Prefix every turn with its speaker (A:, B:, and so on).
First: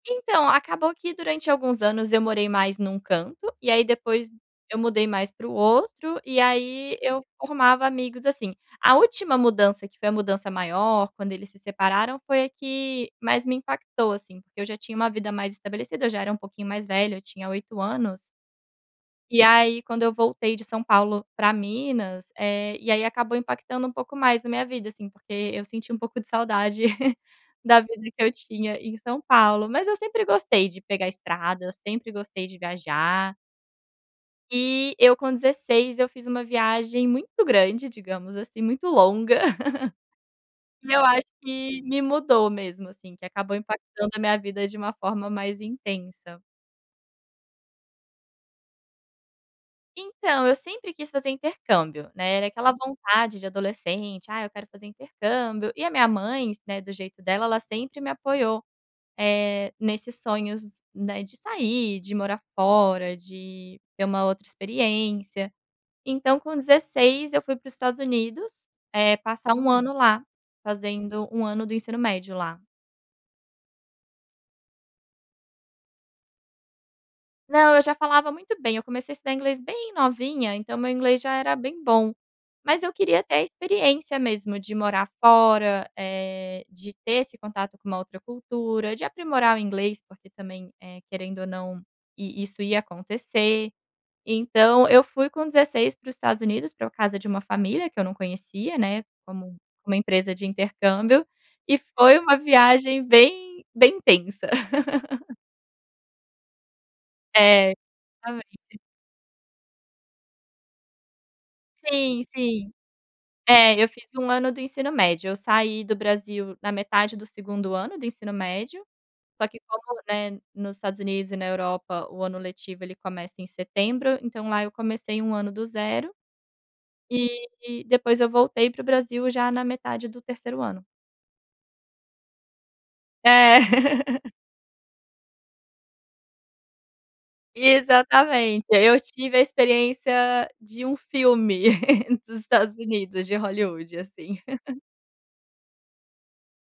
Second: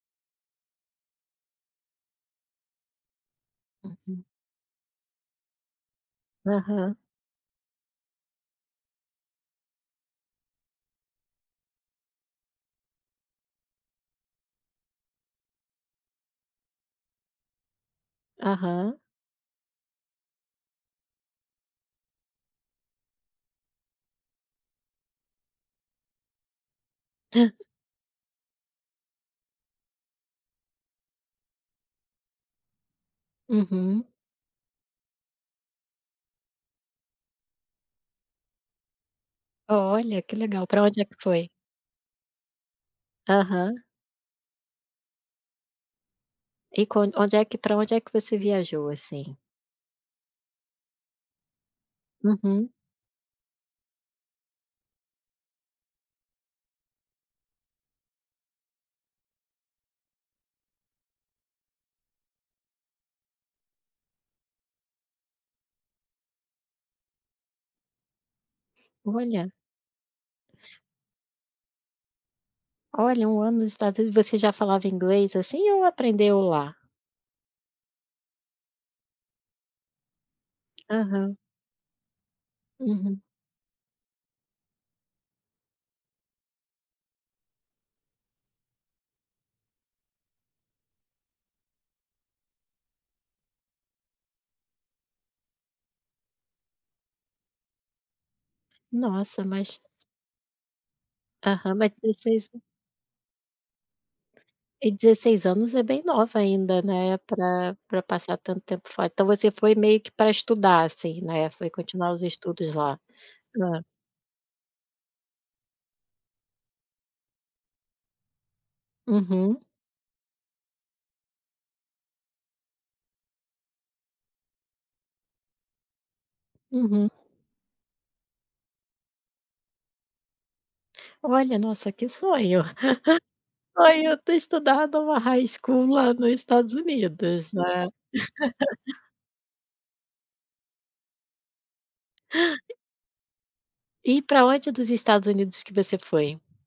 A: Então, acabou que durante alguns anos eu morei mais num canto, e aí
B: Uhum.
A: depois eu mudei mais para o outro, e
B: Aham.
A: aí, eu formava amigos assim. A última mudança, que foi a mudança maior, quando eles se separaram foi a que mais me impactou, assim, porque eu já tinha uma vida mais estabelecida, eu já era um pouquinho mais velha, eu tinha 8 anos
B: Aham.
A: e aí, quando eu voltei de São Paulo para Minas, eh, e aí acabou impactando um pouco mais a minha vida, assim, porque eu senti um pouco de saudade,
B: Ah.
A: da vida que eu tinha em São Paulo, mas eu sempre gostei de pegar estrada, eu sempre gostei de viajar
B: Uhum.
A: Eh, eu com 16, eu fiz uma viagem muito grande, digamos assim, muito longa.
B: Olha, que legal, para
A: Que
B: onde
A: eu
B: é que
A: acho
B: foi?
A: que me mudou, mesmo, assim, que acabou
B: Aham.
A: impactando a minha vida de uma forma mais intensa.
B: E quando onde é que para onde é que você viajou, assim?
A: Então, eu sempre quis fazer intercâmbio, né, era
B: Uhum.
A: aquela vontade de adolescente: "Ah, eu quero fazer intercâmbio", e a minha mãe, is né, do jeito dela, ela sempre me apoiou, eh, nesses sonhos, né, de sair, de morar fora, de ter uma outra experiência. Então com 16, eu fui para os Estados Unidos, eh,
B: Olha.
A: passar 1 ano lá, fazendo 1 ano do ensino médio lá.
B: Olha, 1 ano no Estados Unidos você já falava inglês, assim, ou aprendeu lá?
A: Não, eu já falava muito bem, eu comecei a estudar inglês bem novinha, então o meu inglês já
B: Aham.
A: era bem bom, mas eu
B: Uhum.
A: queria ter a experiência mesmo de morar fora, eh, de ter esse contato com uma outra cultura, de aprimorar o inglês porque também, eh, querendo ou não, e isso ia acontecer, então eu fui com 16 para os Estados Unidos, para casa de uma família, que eu não conhecia, né,
B: Nossa
A: com
B: mas
A: uma empresa de intercâmbio,
B: Aham,
A: e
B: mas
A: foi uma
B: 16 an
A: viagem bem bem intensa.
B: E 16 anos é bem nova ainda, né,
A: É,
B: pra pra passar tanto
A: exatamente.
B: tempo fora então você foi meio que para estudar, assim, né, foi continuar
A: Sim,
B: os estudos
A: sim.
B: lá.
A: É,
B: Hã.
A: eu fiz 1 ano do ensino médio, eu saí do Brasil na metade do 2º ano do ensino médio, só
B: Uhum.
A: que como, né, nos Estados Unidos e na Europa o ano letivo ele começa em setembro, então lá eu comecei 1 ano do zero,
B: Uhum.
A: eh, depois eu voltei para o Brasil, já na metade do 3º ano.
B: Olha, nossa, que sonho.
A: É.
B: Sonho ter estudado o high school lá, no Estados Unidos,
A: E,
B: né.
A: exatamente, aí eu tive a experiência de um filme, dos Estados Unidos, de Hollywood,
B: E
A: assim.
B: para onde dos Estados Unidos que você foi?